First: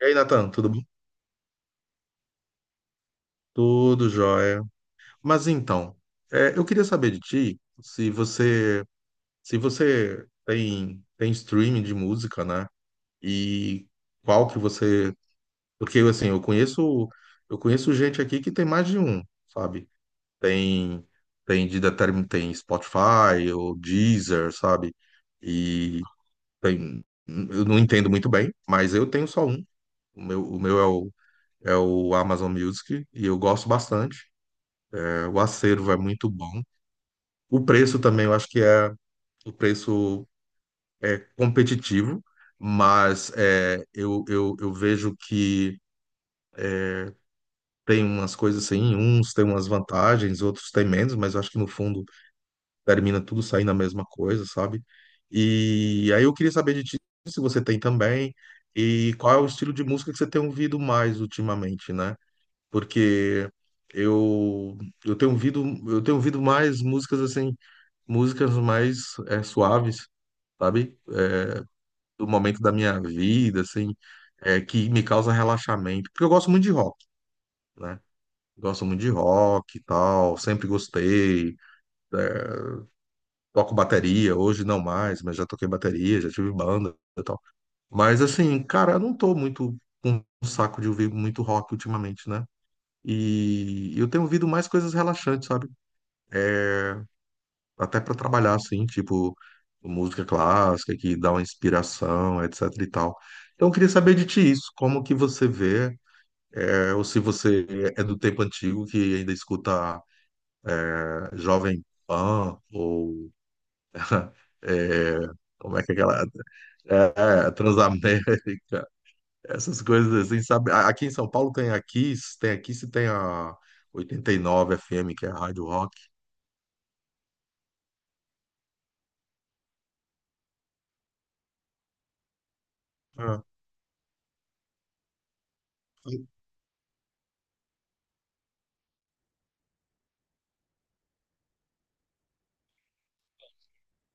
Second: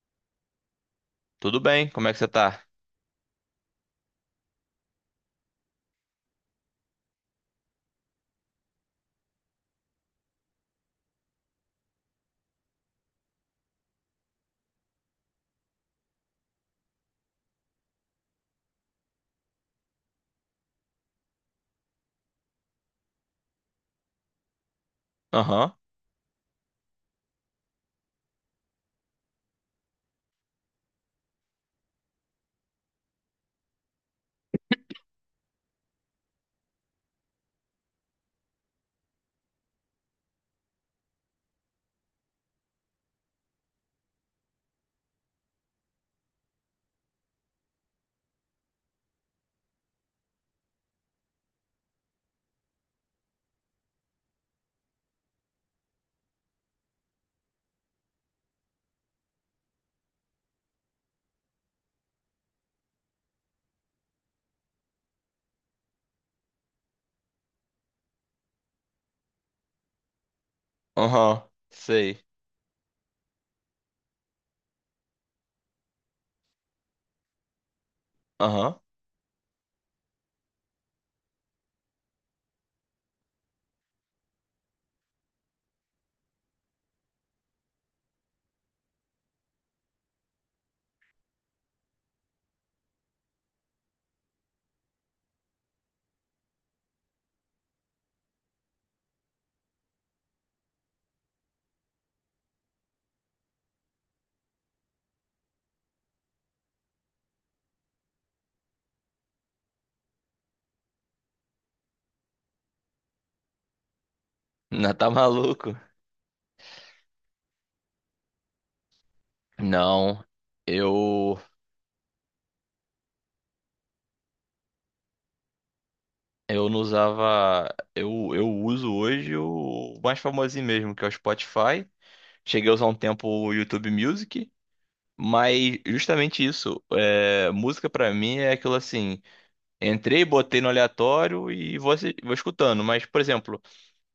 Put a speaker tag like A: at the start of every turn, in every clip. A: E aí, Natan, tudo bom?
B: Tudo bem, como é que você tá?
A: Tudo jóia. Mas então, eu queria saber de ti se você se você tem streaming de música, né? E qual que você, porque assim, eu conheço gente aqui que tem mais de um, sabe? Tem tem Spotify ou Deezer, sabe?
B: Aham,
A: E tem eu não entendo muito bem, mas eu tenho só um. O meu é o Amazon Music e eu gosto bastante. É, o acervo é muito bom. O preço também, eu acho que o preço é competitivo, mas eu vejo que tem umas coisas assim, uns têm umas vantagens, outros têm menos, mas eu acho que no fundo termina tudo saindo a mesma coisa, sabe? E aí eu queria saber de ti se você tem também e qual é o estilo de música que você tem ouvido mais ultimamente, né? Porque eu, eu tenho ouvido mais músicas assim músicas mais, suaves, sabe?
B: aham,
A: É,
B: sei.
A: do momento da minha vida, assim, que me causa relaxamento. Porque eu gosto muito de rock, né?
B: Aham,
A: Gosto muito de rock e tal, sempre gostei. Toco bateria, hoje não mais, mas já toquei bateria, já tive banda e tal. Mas assim, cara, eu não tô muito com um saco de ouvir muito rock ultimamente, né? E eu tenho ouvido mais coisas relaxantes, sabe? Até para trabalhar assim, tipo música clássica que dá uma inspiração, etc e tal. Então eu queria saber de ti isso, como que você vê, ou se você é do tempo antigo que ainda escuta Jovem Pan ou
B: não tá
A: é,
B: maluco?
A: como é que é aquela Transamérica, essas coisas
B: Não,
A: assim, sabe? Aqui em São
B: eu
A: Paulo tem a Kiss e tem a 89 FM, que é a Rádio Rock.
B: eu não usava. Eu uso hoje o mais famosinho mesmo, que é o Spotify. Cheguei a usar um tempo
A: Ah,
B: o YouTube Music, mas justamente isso, música pra mim é aquilo assim, entrei, botei no aleatório e vou, vou escutando, mas por exemplo,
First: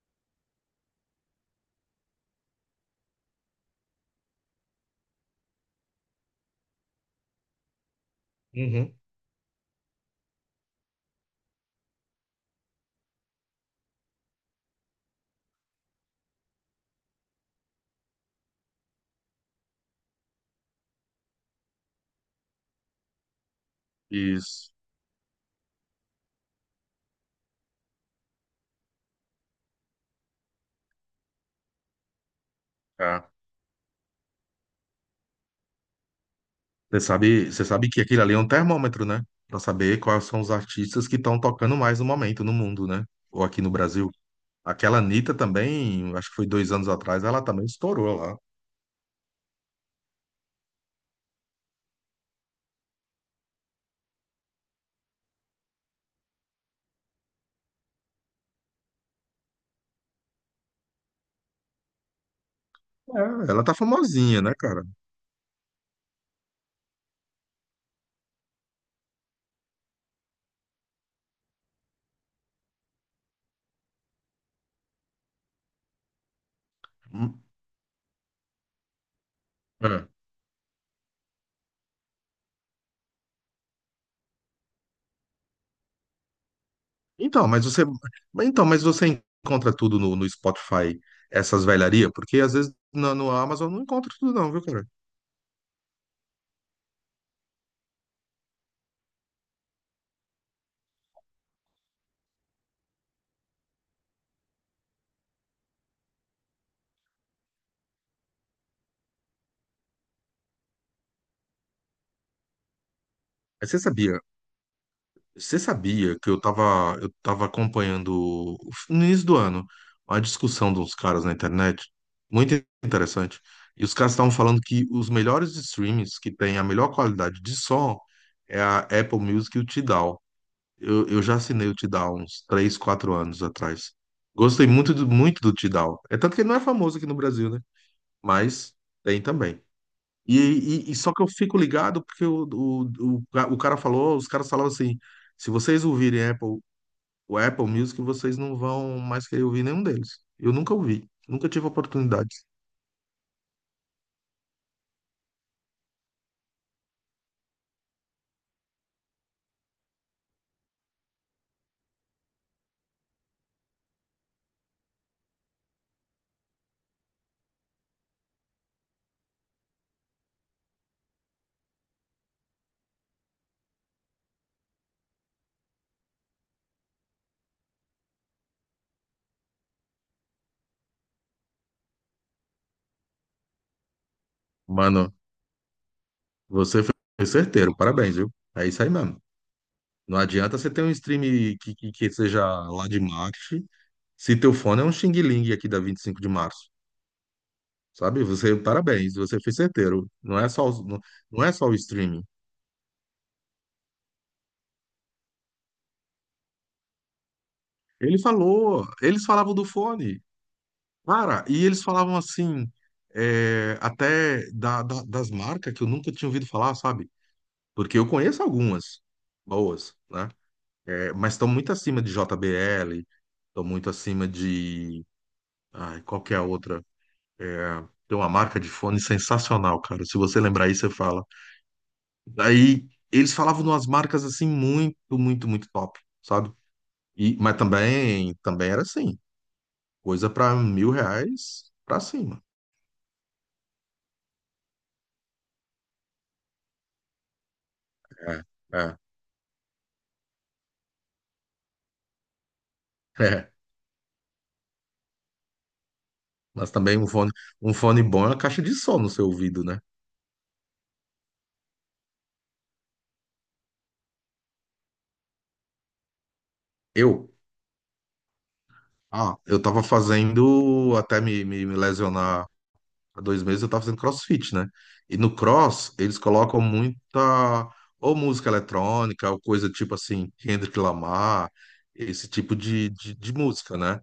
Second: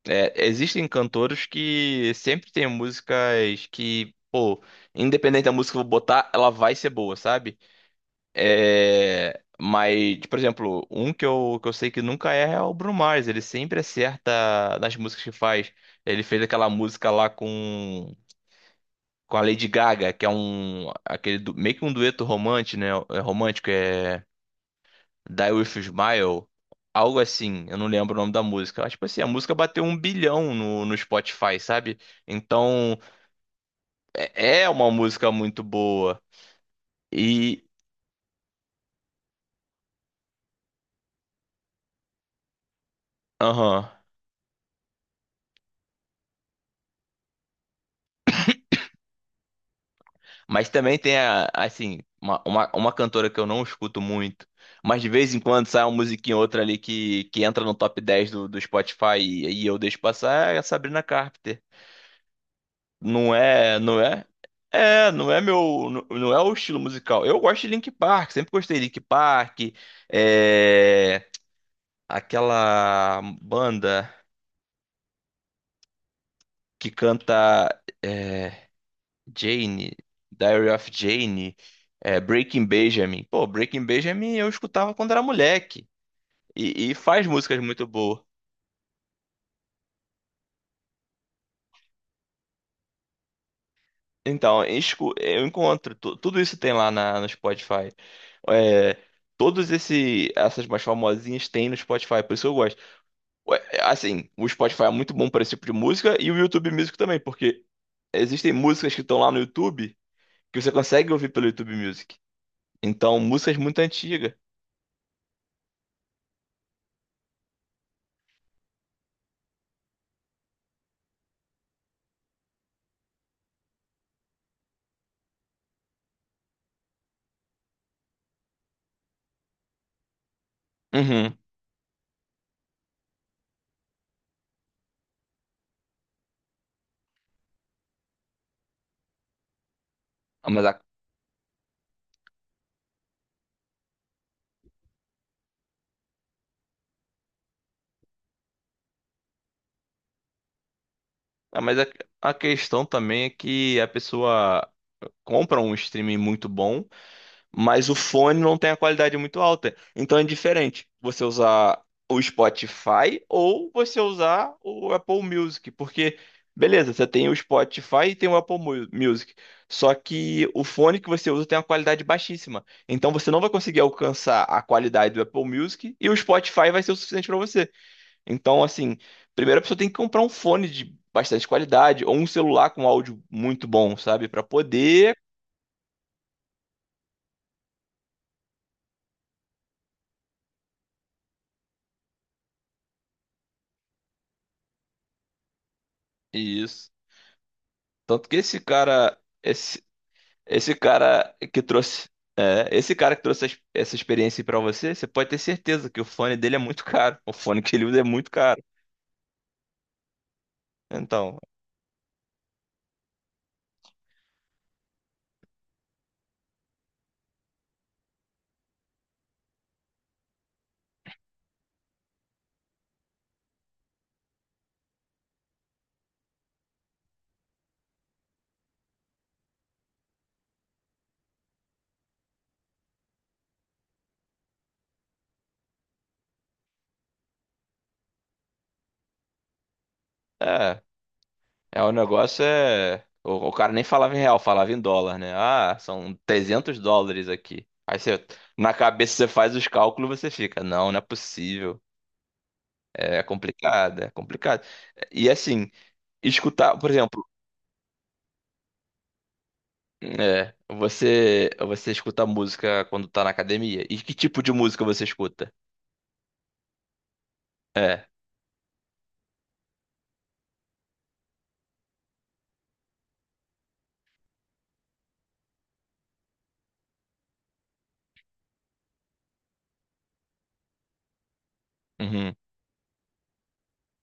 B: Existem cantores que sempre tem músicas que, pô, independente da música que eu vou botar, ela vai ser boa, sabe?
A: uhum.
B: É, mas, por exemplo, um que eu sei que nunca erra é o Bruno Mars. Ele sempre acerta nas músicas que faz. Ele fez aquela música lá com a Lady Gaga, que é um, aquele, meio que um dueto romântico, né? É romântico, é
A: Isso.
B: Die With a Smile, algo assim, eu não lembro o nome da música. Mas, tipo assim, a música bateu um bilhão no Spotify, sabe? Então,
A: É.
B: é uma música muito boa. E,
A: Você sabe que aquilo ali é um termômetro, né? Para saber quais são os artistas que estão tocando mais no momento no mundo, né? Ou aqui no
B: aham.
A: Brasil. Aquela Anitta também, acho que foi 2 anos atrás, ela também estourou lá.
B: Mas também tem, assim, uma cantora que eu não escuto muito, mas de vez em quando sai uma musiquinha ou outra ali que entra no top 10 do Spotify e eu deixo passar, é a Sabrina Carpenter. Não
A: É, ela tá
B: é, não é?
A: famosinha, né, cara?
B: É, não é meu, não é o estilo musical. Eu gosto de Linkin Park, sempre gostei de Linkin Park. É, aquela banda que
A: Hum,
B: canta é, Jane,
A: é.
B: Diary of Jane, é, Breaking Benjamin. Pô, Breaking Benjamin eu escutava quando era moleque e faz
A: Então,
B: músicas
A: mas você,
B: muito boas.
A: então, mas você encontra tudo no Spotify, essas velharias? Porque às vezes no Amazon não encontra tudo não, viu,
B: Então,
A: cara?
B: eu encontro, tudo isso tem lá no Spotify. É, essas mais famosinhas tem no Spotify, por isso que eu gosto. Ué, é, assim, o Spotify é muito bom para esse tipo de música e o YouTube Music também, porque existem músicas que estão lá no YouTube que você consegue ouvir pelo YouTube Music. Então, músicas
A: Mas
B: muito
A: você sabia?
B: antigas.
A: Você sabia que eu tava acompanhando no início do ano uma discussão de uns caras na internet, muito interessante. E os caras estavam falando que os melhores streams que têm a melhor qualidade de som é a Apple Music e o Tidal. Eu já
B: Uhum.
A: assinei o Tidal uns 3 4 anos atrás. Gostei muito do Tidal. É tanto que ele não é famoso aqui no Brasil, né? Mas tem também. E,
B: Ah, Mas, a,
A: e só que eu fico ligado porque o cara falou, os caras falavam assim, se vocês ouvirem Apple, o Apple Music, vocês não vão mais querer ouvir nenhum deles. Eu nunca ouvi, nunca
B: ah,
A: tive
B: mas a, a
A: oportunidade.
B: questão também é que a pessoa compra um streaming muito bom, mas o fone não tem a qualidade muito alta. Então é diferente você usar o Spotify ou você usar o Apple Music, porque beleza, você tem o Spotify e tem o Music, só que o fone que você usa tem uma qualidade baixíssima. Então você não vai conseguir alcançar a qualidade do Apple Music e o Spotify vai ser o suficiente para você. Então assim, primeiro a pessoa tem que comprar um fone de bastante qualidade ou um celular com áudio muito bom, sabe, para
A: Mano,
B: poder.
A: você foi certeiro, parabéns, viu? É isso aí mesmo. Não adianta você ter um stream que seja lá de marketing, se teu fone é um Xing Ling aqui da 25 de Março,
B: Isso.
A: sabe?
B: Tanto que
A: Você, parabéns, você foi certeiro.
B: esse cara
A: Não é
B: que
A: só o streaming.
B: esse cara que trouxe essa experiência para você, você pode ter certeza que o fone dele é muito caro. O fone que ele usa é
A: Ele
B: muito caro.
A: falou, eles falavam do fone.
B: Então,
A: Cara, e eles falavam assim, até das marcas que eu nunca tinha ouvido falar, sabe? Porque eu conheço algumas boas, né? É, mas estão muito acima de JBL, estão muito acima de. Ai, qual que é a outra? É, tem uma marca de fone sensacional, cara. Se você lembrar aí, você fala. Daí eles falavam de umas marcas assim muito, muito, muito top, sabe? E, mas também, também era assim, coisa para
B: é,
A: 1.000 reais
B: é o
A: pra cima.
B: negócio é, o cara nem falava em real, falava em dólar, né? Ah, são 300 dólares aqui. Aí você,
A: É,
B: na
A: é.
B: cabeça você faz os cálculos, você fica, não, não é possível. É complicado, é complicado. E assim,
A: Mas
B: escutar, por
A: também
B: exemplo,
A: um fone bom é uma caixa de som no seu ouvido, né?
B: é, você escuta música quando tá na academia? E que tipo de música você escuta?
A: Eu,
B: É.
A: eu tava fazendo, até me lesionar há 2 meses, eu tava fazendo CrossFit, né? E no Cross, eles colocam ou música eletrônica, ou coisa tipo assim, Kendrick Lamar, esse
B: Uhum.
A: tipo de música, né?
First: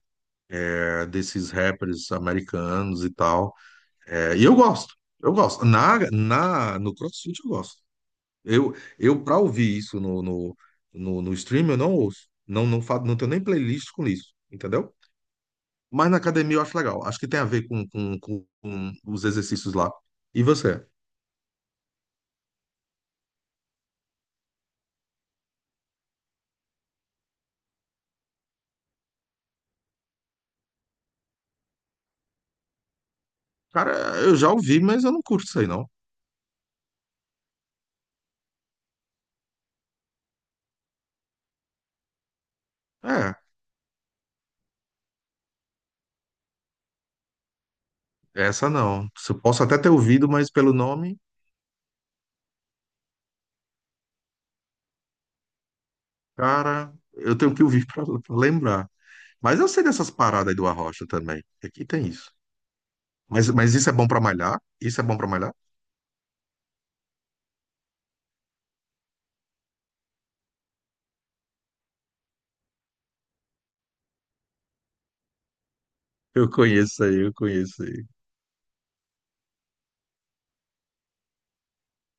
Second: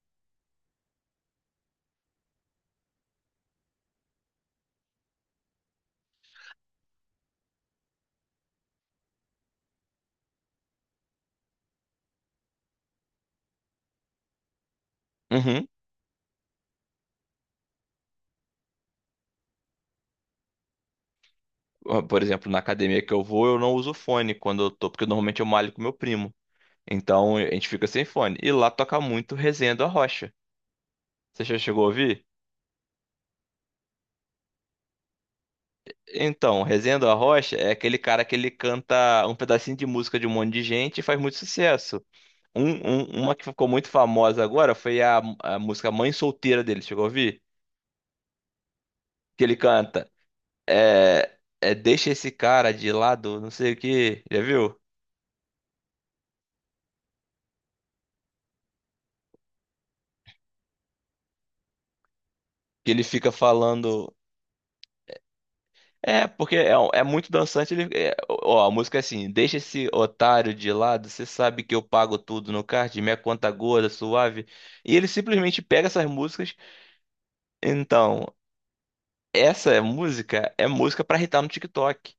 A: É, desses rappers americanos e tal. E eu gosto, eu gosto. No CrossFit eu gosto. Eu para ouvir isso no stream, eu não ouço. Não tenho nem playlist com isso, entendeu?
B: Uhum.
A: Mas na academia eu acho legal. Acho que tem a ver com os exercícios lá. E você?
B: Ó, por exemplo, na academia que eu vou, eu não uso fone quando eu tô, porque normalmente eu malho com meu primo. Então, a gente fica sem fone. E lá toca muito Resenha do Arrocha. Você já chegou a ouvir?
A: Cara, eu já ouvi, mas eu não curto isso aí, não.
B: Então, Resenha do Arrocha é aquele cara que ele canta um pedacinho de música de um monte de gente e faz muito sucesso. Uma
A: É,
B: que ficou muito famosa agora foi a música Mãe Solteira dele. Chegou a ouvir?
A: essa não. Eu
B: Que ele
A: posso até ter
B: canta.
A: ouvido, mas pelo nome,
B: É, é deixa esse cara de lado, não sei o que, já viu?
A: cara, eu tenho que ouvir para lembrar. Mas eu sei dessas paradas aí do Arrocha também. Aqui tem isso.
B: Que ele fica
A: Mas isso é bom
B: falando.
A: para malhar? Isso é bom para malhar?
B: É, porque é, é muito dançante. Ele, é, ó, a música é assim: deixa esse otário de lado, você sabe que eu pago tudo no card, minha conta gorda, suave. E ele simplesmente pega essas
A: Eu
B: músicas.
A: conheço aí, eu conheço aí.
B: Então, essa música é música pra irritar no TikTok.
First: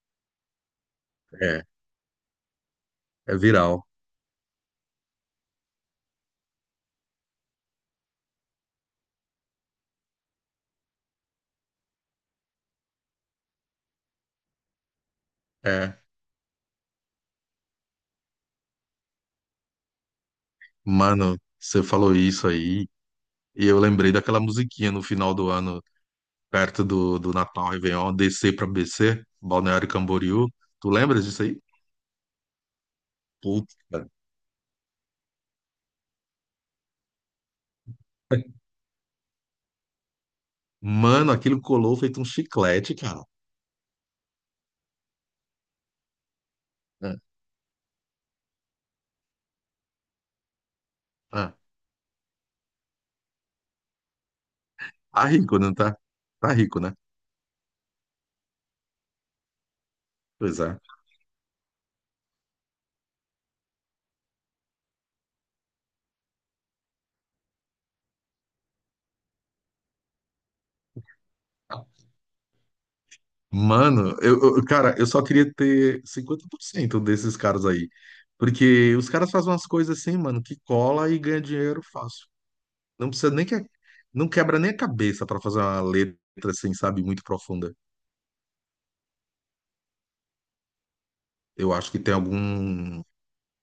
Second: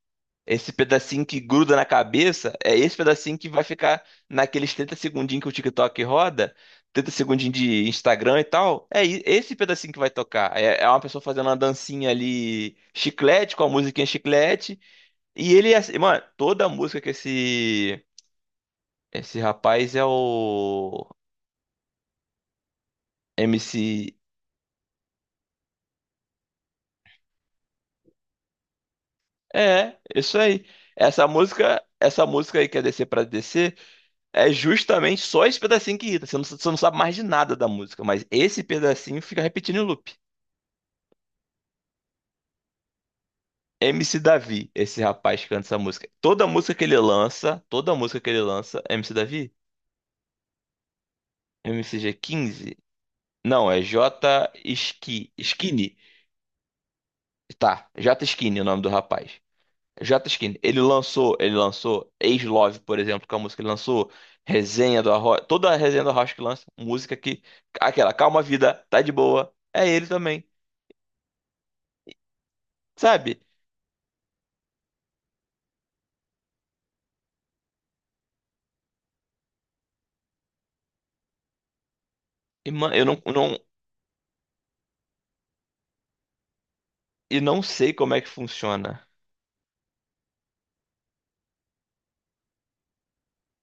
B: Esse pedacinho que
A: É,
B: gruda na cabeça é esse
A: é
B: pedacinho que vai
A: viral.
B: ficar naqueles 30 segundinhos que o TikTok roda, 30 segundinhos de Instagram e tal. É esse pedacinho que vai tocar. É, é uma pessoa fazendo uma dancinha ali, chiclete, com a musiquinha chiclete. E ele, mano, toda a música que esse rapaz é o
A: Mano, você falou isso aí, e eu lembrei
B: MC.
A: daquela musiquinha no final do ano, perto do Natal Réveillon, descer pra BC, Balneário
B: É, isso
A: Camboriú.
B: aí.
A: Tu lembras disso aí?
B: Essa música aí que é descer pra
A: Putz,
B: descer.
A: cara.
B: É justamente só esse pedacinho que irrita. Você não sabe mais de nada da música, mas esse pedacinho fica repetindo em loop.
A: Mano, aquilo colou feito um chiclete, cara.
B: MC Davi, esse rapaz que canta essa música. Toda música que ele
A: É.
B: lança, toda música que ele lança, MC Davi?
A: Ah,
B: MCG15? Não, é J
A: tá
B: Ski,
A: rico, não
B: Skinny.
A: tá? Tá rico, né?
B: Tá, J Skinny é o nome do rapaz. J Skinny.
A: Pois é.
B: Ele lançou Ex Love, por exemplo, que é uma música que ele lançou. Resenha do Arroz, toda a resenha do Arroz que lança, música que aquela Calma Vida, tá de boa, é ele também. Sabe?
A: Mano, cara, eu só queria ter 50% desses caras aí. Porque os caras fazem umas coisas assim, mano, que cola e ganha dinheiro fácil.
B: E, mano,
A: Não precisa
B: eu
A: nem que
B: não,
A: é, não quebra nem a cabeça pra fazer uma letra assim, sabe, muito
B: e não
A: profunda.
B: sei como é que funciona.
A: Eu acho que tem algum,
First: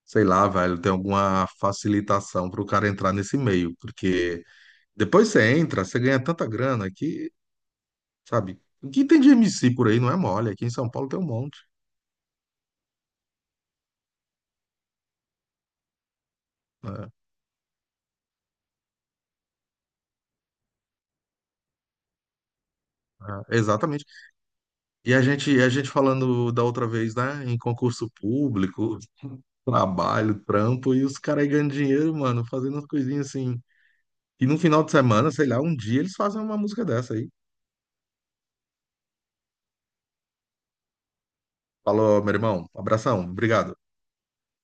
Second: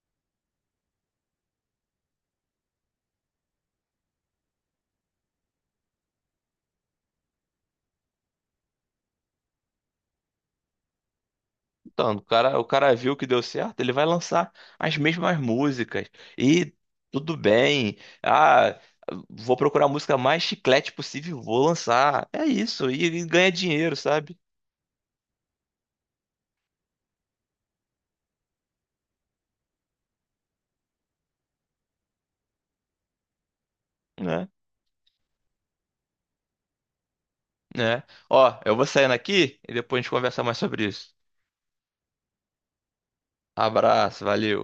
A: sei lá, velho, tem alguma facilitação pro cara entrar nesse meio, porque depois você entra, você ganha tanta grana que, sabe, o que tem de MC por aí não é mole, aqui em São Paulo tem um monte.
B: Então, o cara viu que deu certo, ele vai lançar as mesmas músicas. E
A: Né?
B: tudo bem. Ah, vou procurar a música mais chiclete possível, e vou lançar. É isso. E ganha
A: É,
B: dinheiro,
A: exatamente.
B: sabe?
A: A gente falando da outra vez, né? Em concurso público, trabalho, trampo, e os caras aí ganhando dinheiro, mano, fazendo umas coisinhas assim, e
B: Né?
A: no final de semana, sei lá, um dia eles fazem uma música dessa aí.
B: Né? Ó, eu vou saindo aqui e depois a gente conversa mais sobre isso.
A: Falou, meu irmão. Abração. Obrigado.
B: Abraço, valeu.